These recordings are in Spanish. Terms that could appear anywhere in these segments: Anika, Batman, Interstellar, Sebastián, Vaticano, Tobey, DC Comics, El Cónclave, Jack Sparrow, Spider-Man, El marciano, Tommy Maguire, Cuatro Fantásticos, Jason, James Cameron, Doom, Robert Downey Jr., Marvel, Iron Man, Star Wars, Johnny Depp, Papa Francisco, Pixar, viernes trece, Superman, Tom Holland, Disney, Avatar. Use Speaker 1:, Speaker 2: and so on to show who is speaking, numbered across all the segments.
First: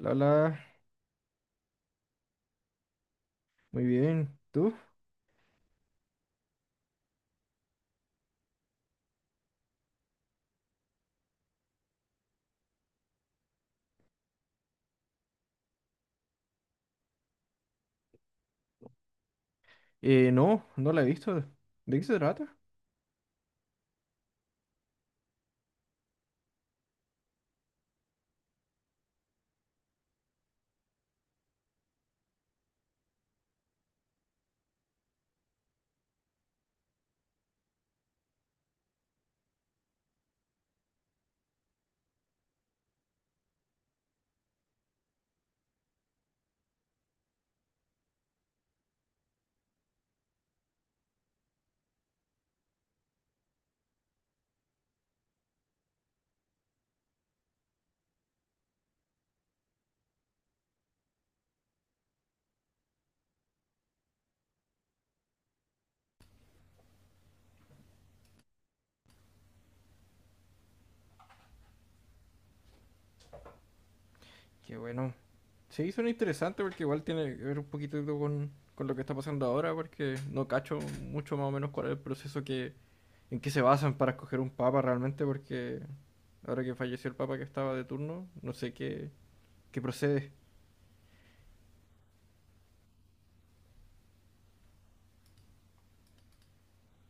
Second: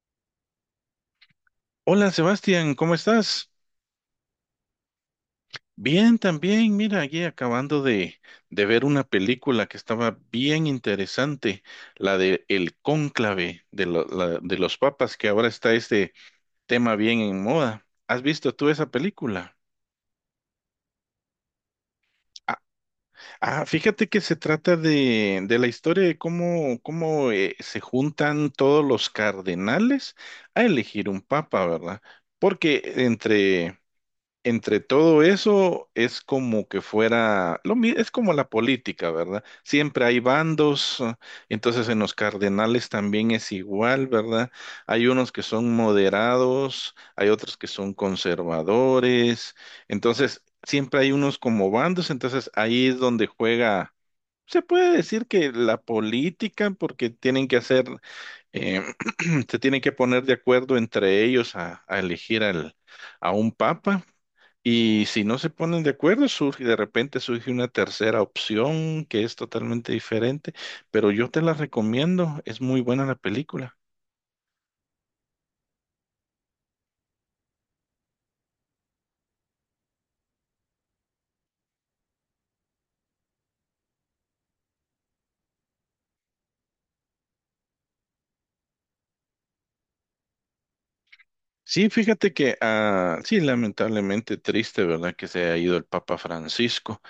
Speaker 1: La, la,
Speaker 2: Hola Sebastián, ¿cómo estás?
Speaker 1: muy bien. ¿Tú?
Speaker 2: Bien, también. Mira, aquí acabando de ver una película que estaba bien interesante, la de El Cónclave de los papas, que ahora está este tema bien en moda. ¿Has visto tú esa película?
Speaker 1: No, no la he visto. ¿De qué se trata?
Speaker 2: Ah, ah, fíjate que se trata de la historia de cómo se juntan todos los cardenales a elegir un papa, ¿verdad? Porque entre todo eso es como que fuera, es como la política, ¿verdad? Siempre hay bandos, entonces en los cardenales también es igual, ¿verdad? Hay unos que son moderados, hay otros que son conservadores, entonces siempre hay unos como bandos, entonces ahí es donde juega. Se puede decir que la política, porque tienen que hacer, eh, se tienen que poner de acuerdo entre ellos a elegir a un papa. Y si no se ponen de acuerdo, surge, de repente surge una tercera opción que es totalmente diferente, pero yo te la recomiendo, es muy buena la película.
Speaker 1: Qué bueno. Sí, suena interesante porque igual tiene que ver un poquito con lo que está pasando ahora, porque no cacho mucho más o menos cuál es el proceso que, en que se basan para escoger un papa realmente, porque ahora que falleció el papa que estaba de turno, no sé qué, qué procede.
Speaker 2: Sí, fíjate que, sí, lamentablemente triste, ¿verdad? Que se ha ido el Papa Francisco,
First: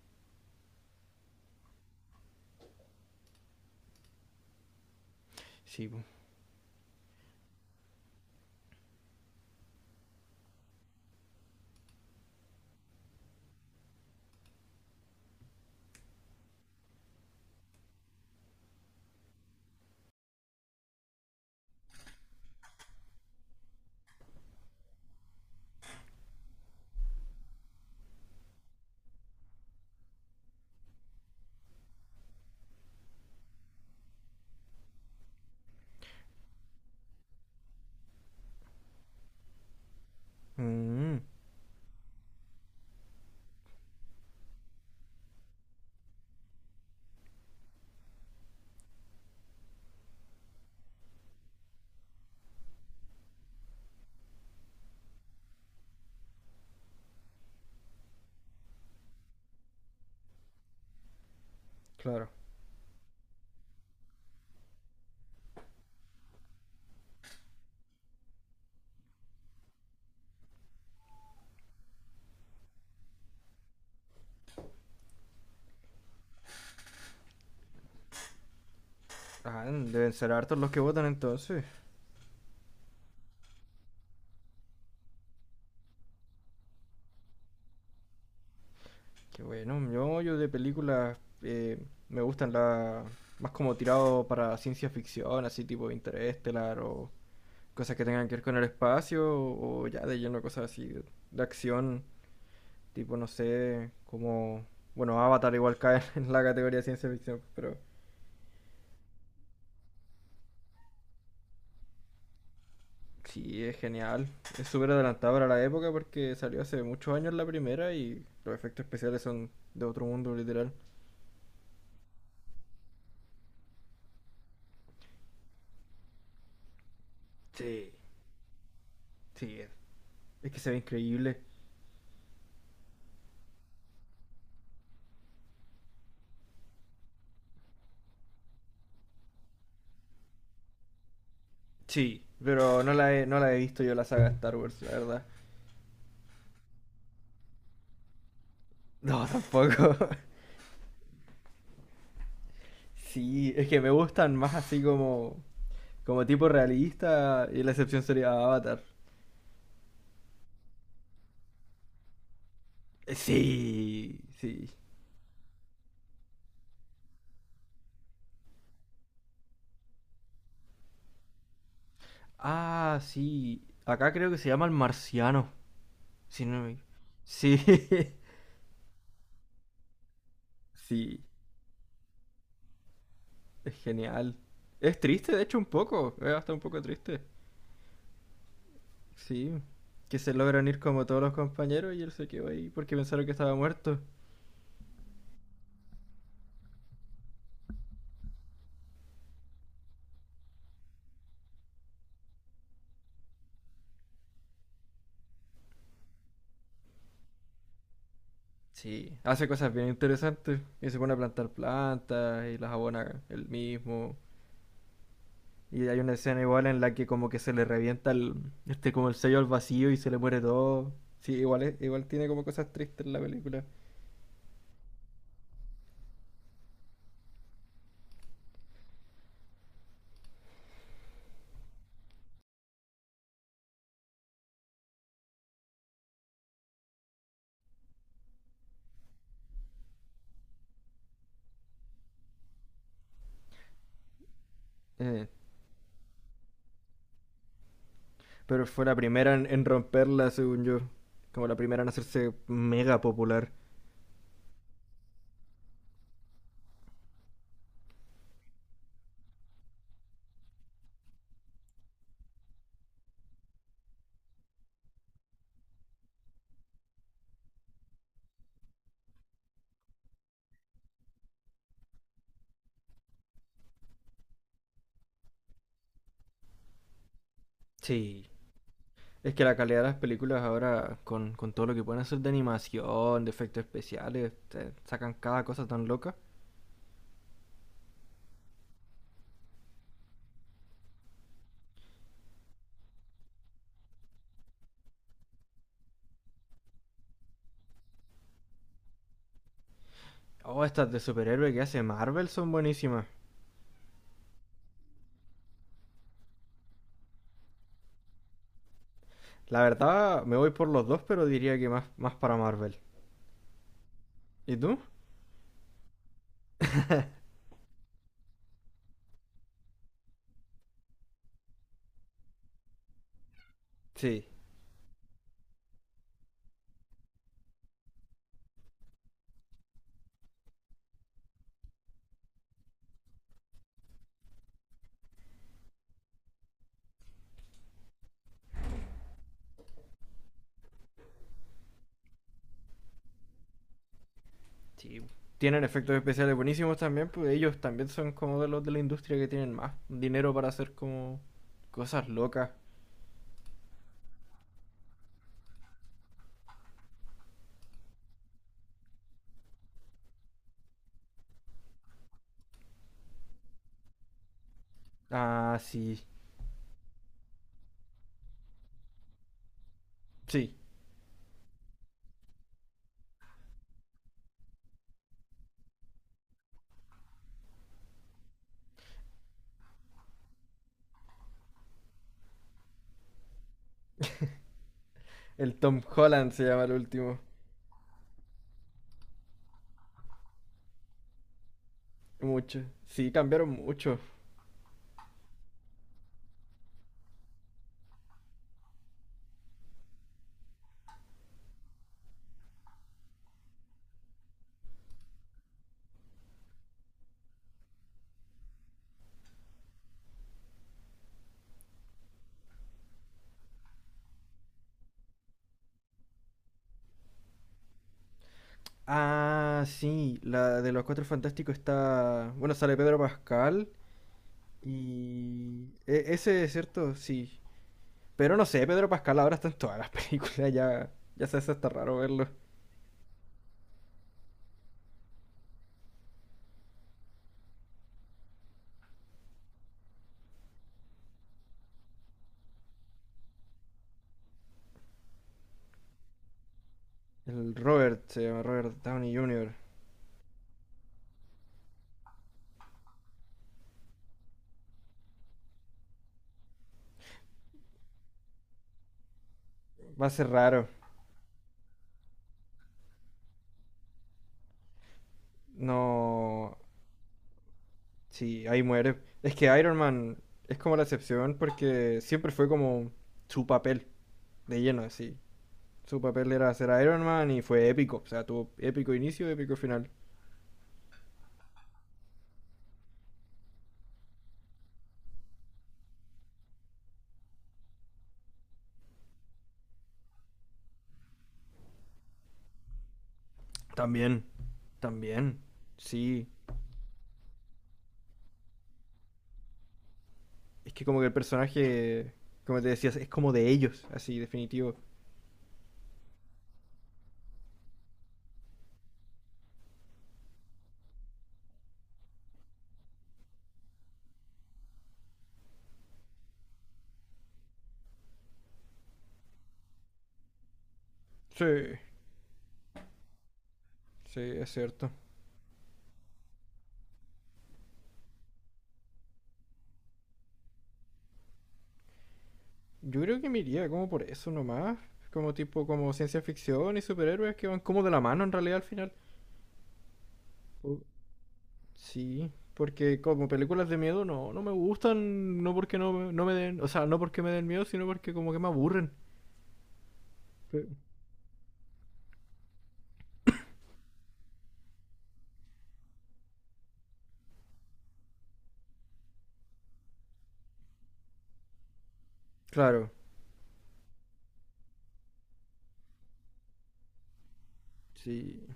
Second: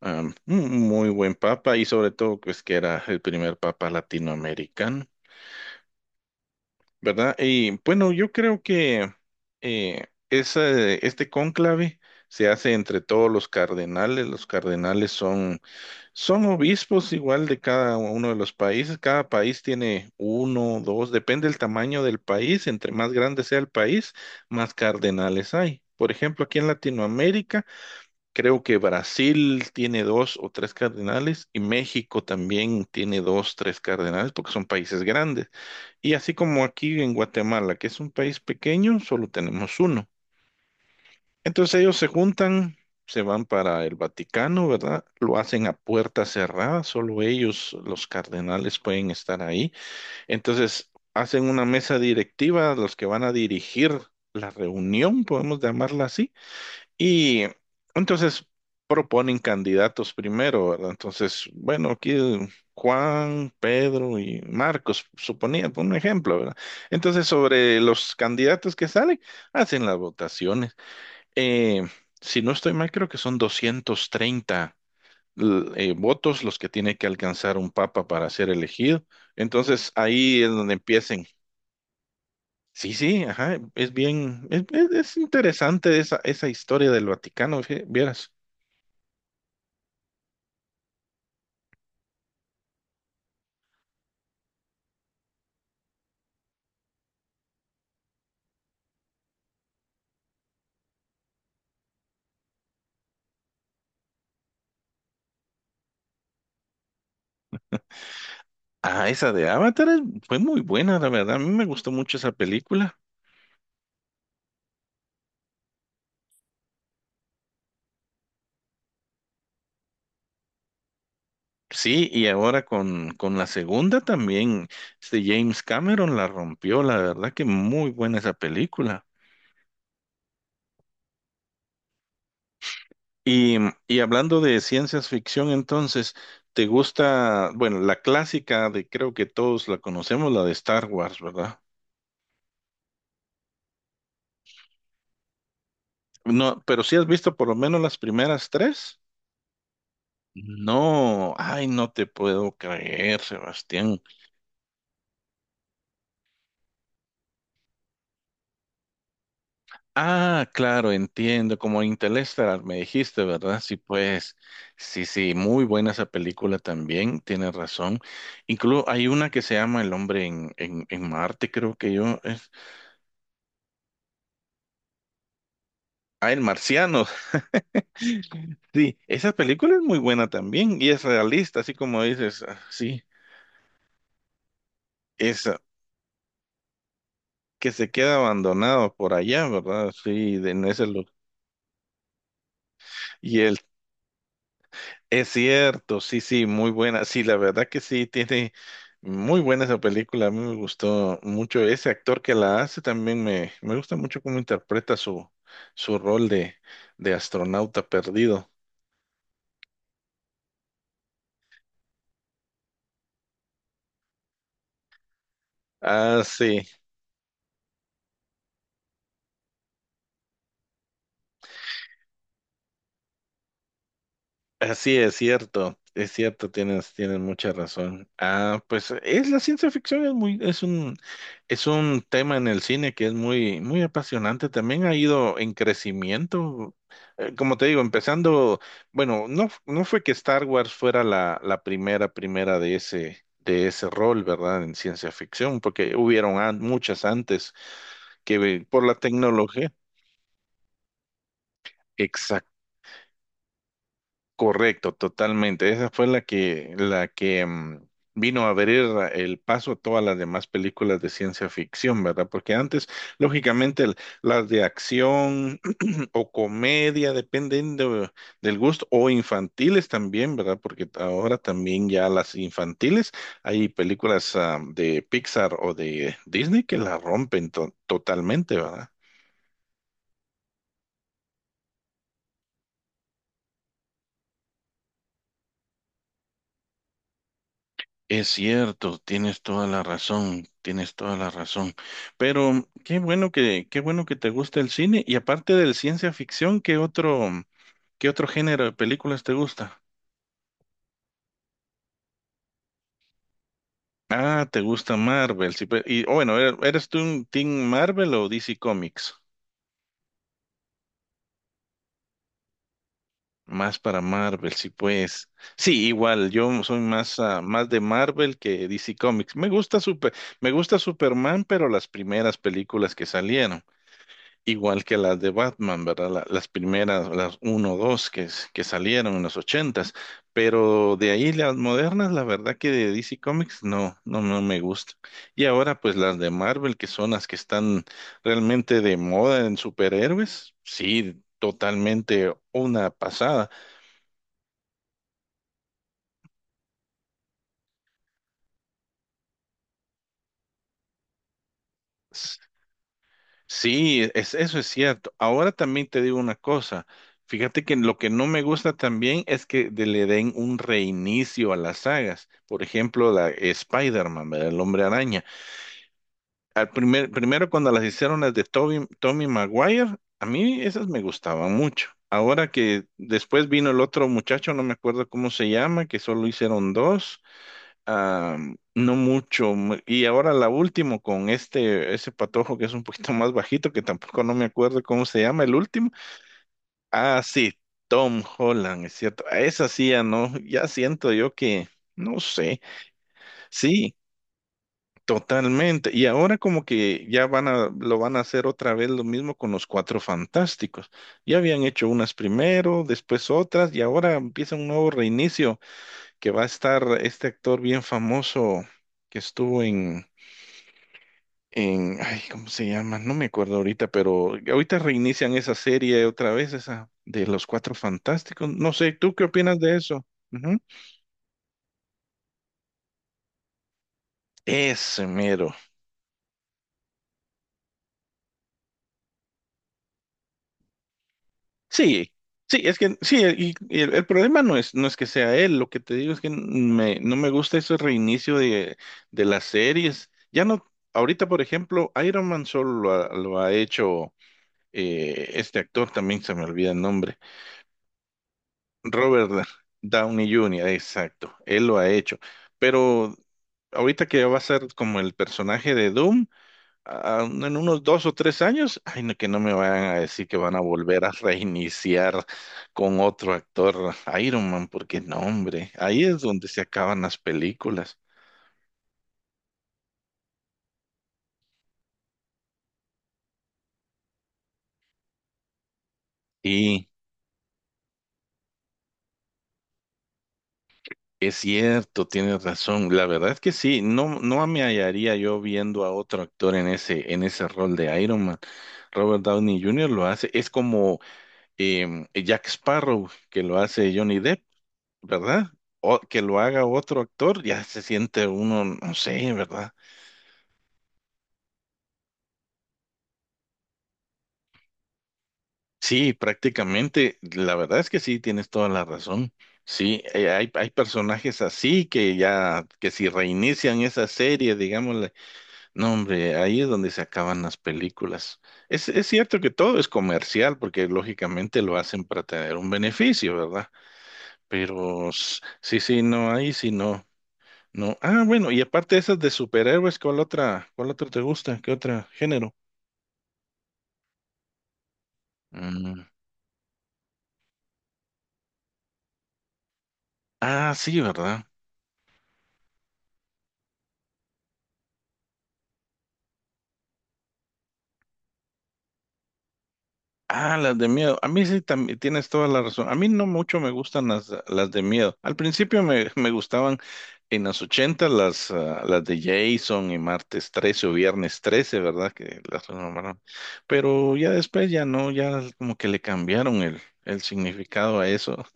Speaker 2: un muy buen papa y sobre todo pues que era el primer papa latinoamericano.
Speaker 1: Sí, po.
Speaker 2: ¿Verdad? Y bueno, yo creo que este cónclave se hace entre todos los cardenales. Los cardenales son obispos igual de cada uno de los países. Cada país tiene uno, dos, depende del tamaño del país. Entre más grande sea el país, más cardenales hay. Por ejemplo, aquí en Latinoamérica. Creo que Brasil tiene dos o tres cardenales y México también tiene dos, tres cardenales porque son países grandes. Y así como aquí en Guatemala, que es un país pequeño, solo tenemos uno.
Speaker 1: Mm,
Speaker 2: Entonces ellos se juntan, se van para el Vaticano, ¿verdad? Lo hacen a puerta cerrada, solo ellos, los cardenales, pueden estar ahí. Entonces hacen una mesa directiva, los que van a dirigir la reunión, podemos llamarla así y entonces proponen candidatos primero, ¿verdad? Entonces, bueno, aquí
Speaker 1: claro.
Speaker 2: Juan, Pedro y Marcos, suponía, por un ejemplo, ¿verdad? Entonces, sobre los candidatos que salen, hacen las votaciones. Eh, si no estoy mal, creo que son 230 votos los que tiene que alcanzar un papa para ser elegido.
Speaker 1: Ah,
Speaker 2: Entonces,
Speaker 1: deben ser
Speaker 2: ahí es
Speaker 1: hartos los
Speaker 2: donde
Speaker 1: que votan
Speaker 2: empiecen.
Speaker 1: entonces.
Speaker 2: Sí, sí, ajá, es bien, es interesante esa historia del Vaticano, vieras.
Speaker 1: Qué bueno, yo de películas eh, me gustan las más como tirado para ciencia ficción, así tipo Interestelar o cosas que tengan que ver con el espacio o ya de lleno cosas así de acción, tipo no sé, como, bueno, Avatar igual cae en la categoría de ciencia ficción, pero
Speaker 2: Ah, esa de Avatar fue muy buena, la verdad. A mí me gustó mucho esa película.
Speaker 1: sí, es genial, es súper adelantado para la época porque salió hace muchos años la primera y los efectos especiales son de otro mundo literal.
Speaker 2: Sí, y ahora con la segunda también, este James Cameron la rompió, la verdad que
Speaker 1: Sí.
Speaker 2: muy buena esa película.
Speaker 1: Sí, es que se ve increíble.
Speaker 2: Y, y hablando de ciencias ficción, entonces, te gusta, bueno, la clásica de creo que todos la conocemos, la de Star Wars, ¿verdad?
Speaker 1: Sí, pero no la he visto yo la saga de Star Wars, la verdad.
Speaker 2: No, pero sí has visto por lo menos las primeras tres.
Speaker 1: No, tampoco.
Speaker 2: No, ay, no te puedo creer,
Speaker 1: Sí, es que me
Speaker 2: Sebastián.
Speaker 1: gustan más así como, como tipo realista y la excepción sería Avatar.
Speaker 2: Ah, claro, entiendo, como Interstellar me dijiste, ¿verdad? Sí,
Speaker 1: Sí,
Speaker 2: pues,
Speaker 1: sí.
Speaker 2: sí, sí, muy buena esa película también, tienes razón. Incluso hay una que se llama El hombre en Marte, creo que yo, es.
Speaker 1: Ah, sí. Acá creo que se llama El Marciano.
Speaker 2: Ah, El
Speaker 1: Si no me-
Speaker 2: Marciano,
Speaker 1: Sí,
Speaker 2: sí, esa película es muy buena también y es
Speaker 1: sí,
Speaker 2: realista, así como dices, sí,
Speaker 1: es genial. Es triste, de hecho,
Speaker 2: esa,
Speaker 1: un poco. Es hasta un poco triste.
Speaker 2: que se queda abandonado por allá,
Speaker 1: Sí,
Speaker 2: ¿verdad?
Speaker 1: que se
Speaker 2: Sí, en
Speaker 1: logran ir
Speaker 2: ese
Speaker 1: como
Speaker 2: lugar.
Speaker 1: todos los compañeros y él se quedó ahí porque pensaron que estaba muerto.
Speaker 2: Es cierto, sí, sí, muy buena. Sí, la verdad que sí, tiene muy buena esa película. A mí me gustó mucho ese actor que la hace. También me gusta mucho cómo interpreta su rol de astronauta perdido.
Speaker 1: Sí, hace cosas bien interesantes. Y se pone a plantar plantas y las abona él mismo. Y hay una
Speaker 2: Ah,
Speaker 1: escena
Speaker 2: sí.
Speaker 1: igual en la que como que se le revienta el, este como el sello al vacío y se le muere todo. Sí, igual tiene como cosas tristes la película.
Speaker 2: Así es cierto, tienes mucha razón. Ah, pues es la ciencia ficción es muy, es un tema en el cine que es muy, muy apasionante. También ha ido en crecimiento. Como te digo, empezando, bueno, no, no fue que Star Wars fuera la primera de ese rol, ¿verdad? En ciencia
Speaker 1: Eh,
Speaker 2: ficción, porque hubieron muchas antes
Speaker 1: pero fue
Speaker 2: por
Speaker 1: la
Speaker 2: la
Speaker 1: primera en
Speaker 2: tecnología.
Speaker 1: romperla, según yo. Como la primera en hacerse mega popular.
Speaker 2: Correcto, totalmente. Esa fue la que vino a abrir el paso a todas las demás películas de ciencia ficción, ¿verdad? Porque antes, lógicamente, las de acción o comedia, dependiendo del gusto, o infantiles también, ¿verdad? Porque ahora también ya las infantiles, hay películas de Pixar o de Disney que la rompen
Speaker 1: Sí.
Speaker 2: totalmente, ¿verdad?
Speaker 1: Es que la calidad de las películas ahora, con todo lo que pueden hacer de animación, de efectos especiales, te sacan cada cosa tan loca.
Speaker 2: Es cierto, tienes toda la razón, tienes toda la razón. Pero qué bueno que te gusta el cine. Y aparte del ciencia ficción, qué otro género de películas te gusta?
Speaker 1: Oh, estas de superhéroe que hace Marvel son buenísimas.
Speaker 2: Ah, te gusta Marvel. Sí, y oh, bueno, ¿eres tú un Team Marvel o DC Comics?
Speaker 1: La verdad, me voy por los dos, pero diría que más, más para Marvel.
Speaker 2: Más para Marvel,
Speaker 1: ¿Y
Speaker 2: sí,
Speaker 1: tú?
Speaker 2: pues. Sí, igual, yo soy más de Marvel que DC Comics. Me gusta me gusta Superman, pero las primeras películas que salieron.
Speaker 1: Sí,
Speaker 2: Igual que las de Batman, ¿verdad? Las primeras, las uno 2 que salieron en los ochentas, pero de ahí las modernas, la verdad que de DC Comics no, no, no me gusta. Y ahora pues las de Marvel, que son las que están realmente de moda en superhéroes, sí, totalmente una pasada.
Speaker 1: sí. Tienen efectos especiales buenísimos también, pues ellos también son como de los de la industria que tienen más dinero para hacer como cosas locas.
Speaker 2: Sí, eso es cierto. Ahora también te digo una cosa. Fíjate que lo que no me gusta también es que le den un reinicio a las sagas. Por ejemplo, la Spider-Man, ¿verdad? El Hombre Araña.
Speaker 1: Ah, sí.
Speaker 2: Al primero cuando las hicieron las de Tobey, Tommy Maguire, a
Speaker 1: Sí.
Speaker 2: mí esas me gustaban mucho. Ahora que después vino el otro muchacho, no me acuerdo cómo se llama, que solo hicieron dos. Ah, no mucho. Y ahora la última con ese patojo que es un poquito más bajito, que tampoco no me acuerdo cómo se llama
Speaker 1: El
Speaker 2: el
Speaker 1: Tom
Speaker 2: último.
Speaker 1: Holland se llama el último.
Speaker 2: Ah, sí, Tom Holland, es cierto. A esa sí ya no, ya siento yo que, no
Speaker 1: Mucho.
Speaker 2: sé,
Speaker 1: Sí, cambiaron
Speaker 2: sí,
Speaker 1: mucho.
Speaker 2: totalmente. Y ahora como que ya lo van a hacer otra vez lo mismo con los Cuatro Fantásticos. Ya habían hecho unas primero, después otras, y ahora empieza un nuevo reinicio que va a estar este actor bien famoso que estuvo en ay, ¿cómo se llama? No me acuerdo ahorita, pero ahorita reinician esa serie otra vez, esa de los Cuatro Fantásticos. No sé, ¿tú qué opinas
Speaker 1: Ah,
Speaker 2: de eso?
Speaker 1: sí.
Speaker 2: Ujú.
Speaker 1: La de los Cuatro Fantásticos está... Bueno, sale Pedro Pascal.
Speaker 2: Ese mero.
Speaker 1: Ese, es ¿cierto? Sí. Pero no sé, Pedro Pascal ahora está en todas las películas, ya, ya se hace hasta raro
Speaker 2: Sí,
Speaker 1: verlo.
Speaker 2: sí, es que sí, y el problema no es que sea él, lo que te digo es que no me gusta ese reinicio de las series. Ya no, ahorita, por ejemplo, Iron Man solo lo ha hecho este actor, también se me olvida el nombre.
Speaker 1: El Robert, se llama Robert Downey
Speaker 2: Robert
Speaker 1: Jr.
Speaker 2: Downey Jr., exacto, él lo ha hecho. Pero ahorita que va a ser como el personaje de Doom, en unos dos o tres años, ay, no, que no me vayan a
Speaker 1: Va a ser
Speaker 2: decir que van a
Speaker 1: raro.
Speaker 2: volver a reiniciar con otro actor Iron Man, porque no, hombre, ahí es donde
Speaker 1: No.
Speaker 2: se acaban las películas.
Speaker 1: Sí, ahí muere. Es que Iron Man es como la excepción porque siempre fue como su papel de lleno, así. Su papel era ser
Speaker 2: Y
Speaker 1: Iron Man y fue épico. O sea, tuvo épico inicio, épico final.
Speaker 2: es cierto, tienes razón, la verdad es que sí, no, no me hallaría yo viendo a otro actor en en ese rol de Iron Man. Robert Downey Jr. lo hace, es como Jack Sparrow, que lo hace Johnny
Speaker 1: También,
Speaker 2: Depp,
Speaker 1: también.
Speaker 2: ¿verdad? O que
Speaker 1: Sí.
Speaker 2: lo haga otro actor, ya se siente uno, no sé, ¿verdad?
Speaker 1: Es que como que el personaje, como te decías, es como de ellos, así, definitivo.
Speaker 2: Sí, prácticamente, la verdad es que sí, tienes toda la razón. Sí, hay personajes así que ya, que si reinician esa serie, digámosle, no, hombre, ahí es donde se acaban las películas. Es cierto que todo es comercial, porque
Speaker 1: Sí,
Speaker 2: lógicamente lo hacen para tener un beneficio, ¿verdad?
Speaker 1: sí, es cierto.
Speaker 2: Pero sí, sí, no, ahí sí no. No. Ah, bueno, y aparte de esas de superhéroes, cuál otra te gusta? ¿Qué otro género?
Speaker 1: Yo creo que me iría como por eso nomás. Como tipo, como
Speaker 2: Mm.
Speaker 1: ciencia ficción y superhéroes que van como de la mano en realidad al final.
Speaker 2: Ah,
Speaker 1: O-
Speaker 2: sí, ¿verdad?
Speaker 1: Sí, porque como películas de miedo no, no me gustan, no porque no, no me den, o sea, no porque me den miedo, sino porque como que me aburren.
Speaker 2: Ah,
Speaker 1: Pe-
Speaker 2: las de miedo. A mí sí también tienes toda la razón. A mí no mucho me gustan las de miedo. Al principio me gustaban en los 80 las de Jason y martes 13 o viernes 13, ¿verdad? Que las
Speaker 1: Claro,
Speaker 2: renombraron. Pero ya después ya no, ya como que le cambiaron el significado a eso.
Speaker 1: sí,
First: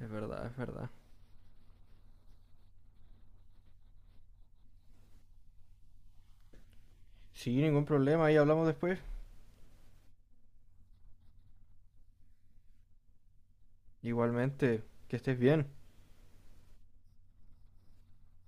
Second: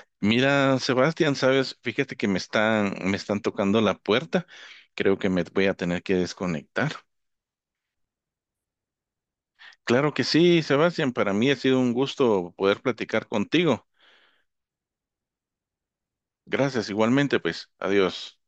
Speaker 1: es verdad, es
Speaker 2: Mira,
Speaker 1: verdad.
Speaker 2: Sebastián, sabes, fíjate que me están tocando la puerta. Creo que me voy a tener que desconectar.
Speaker 1: Sí, ningún problema, ahí hablamos después.
Speaker 2: Claro que sí, Sebastián, para mí ha sido un gusto poder platicar contigo.
Speaker 1: Igualmente, que estés bien.
Speaker 2: Gracias, igualmente, pues, adiós.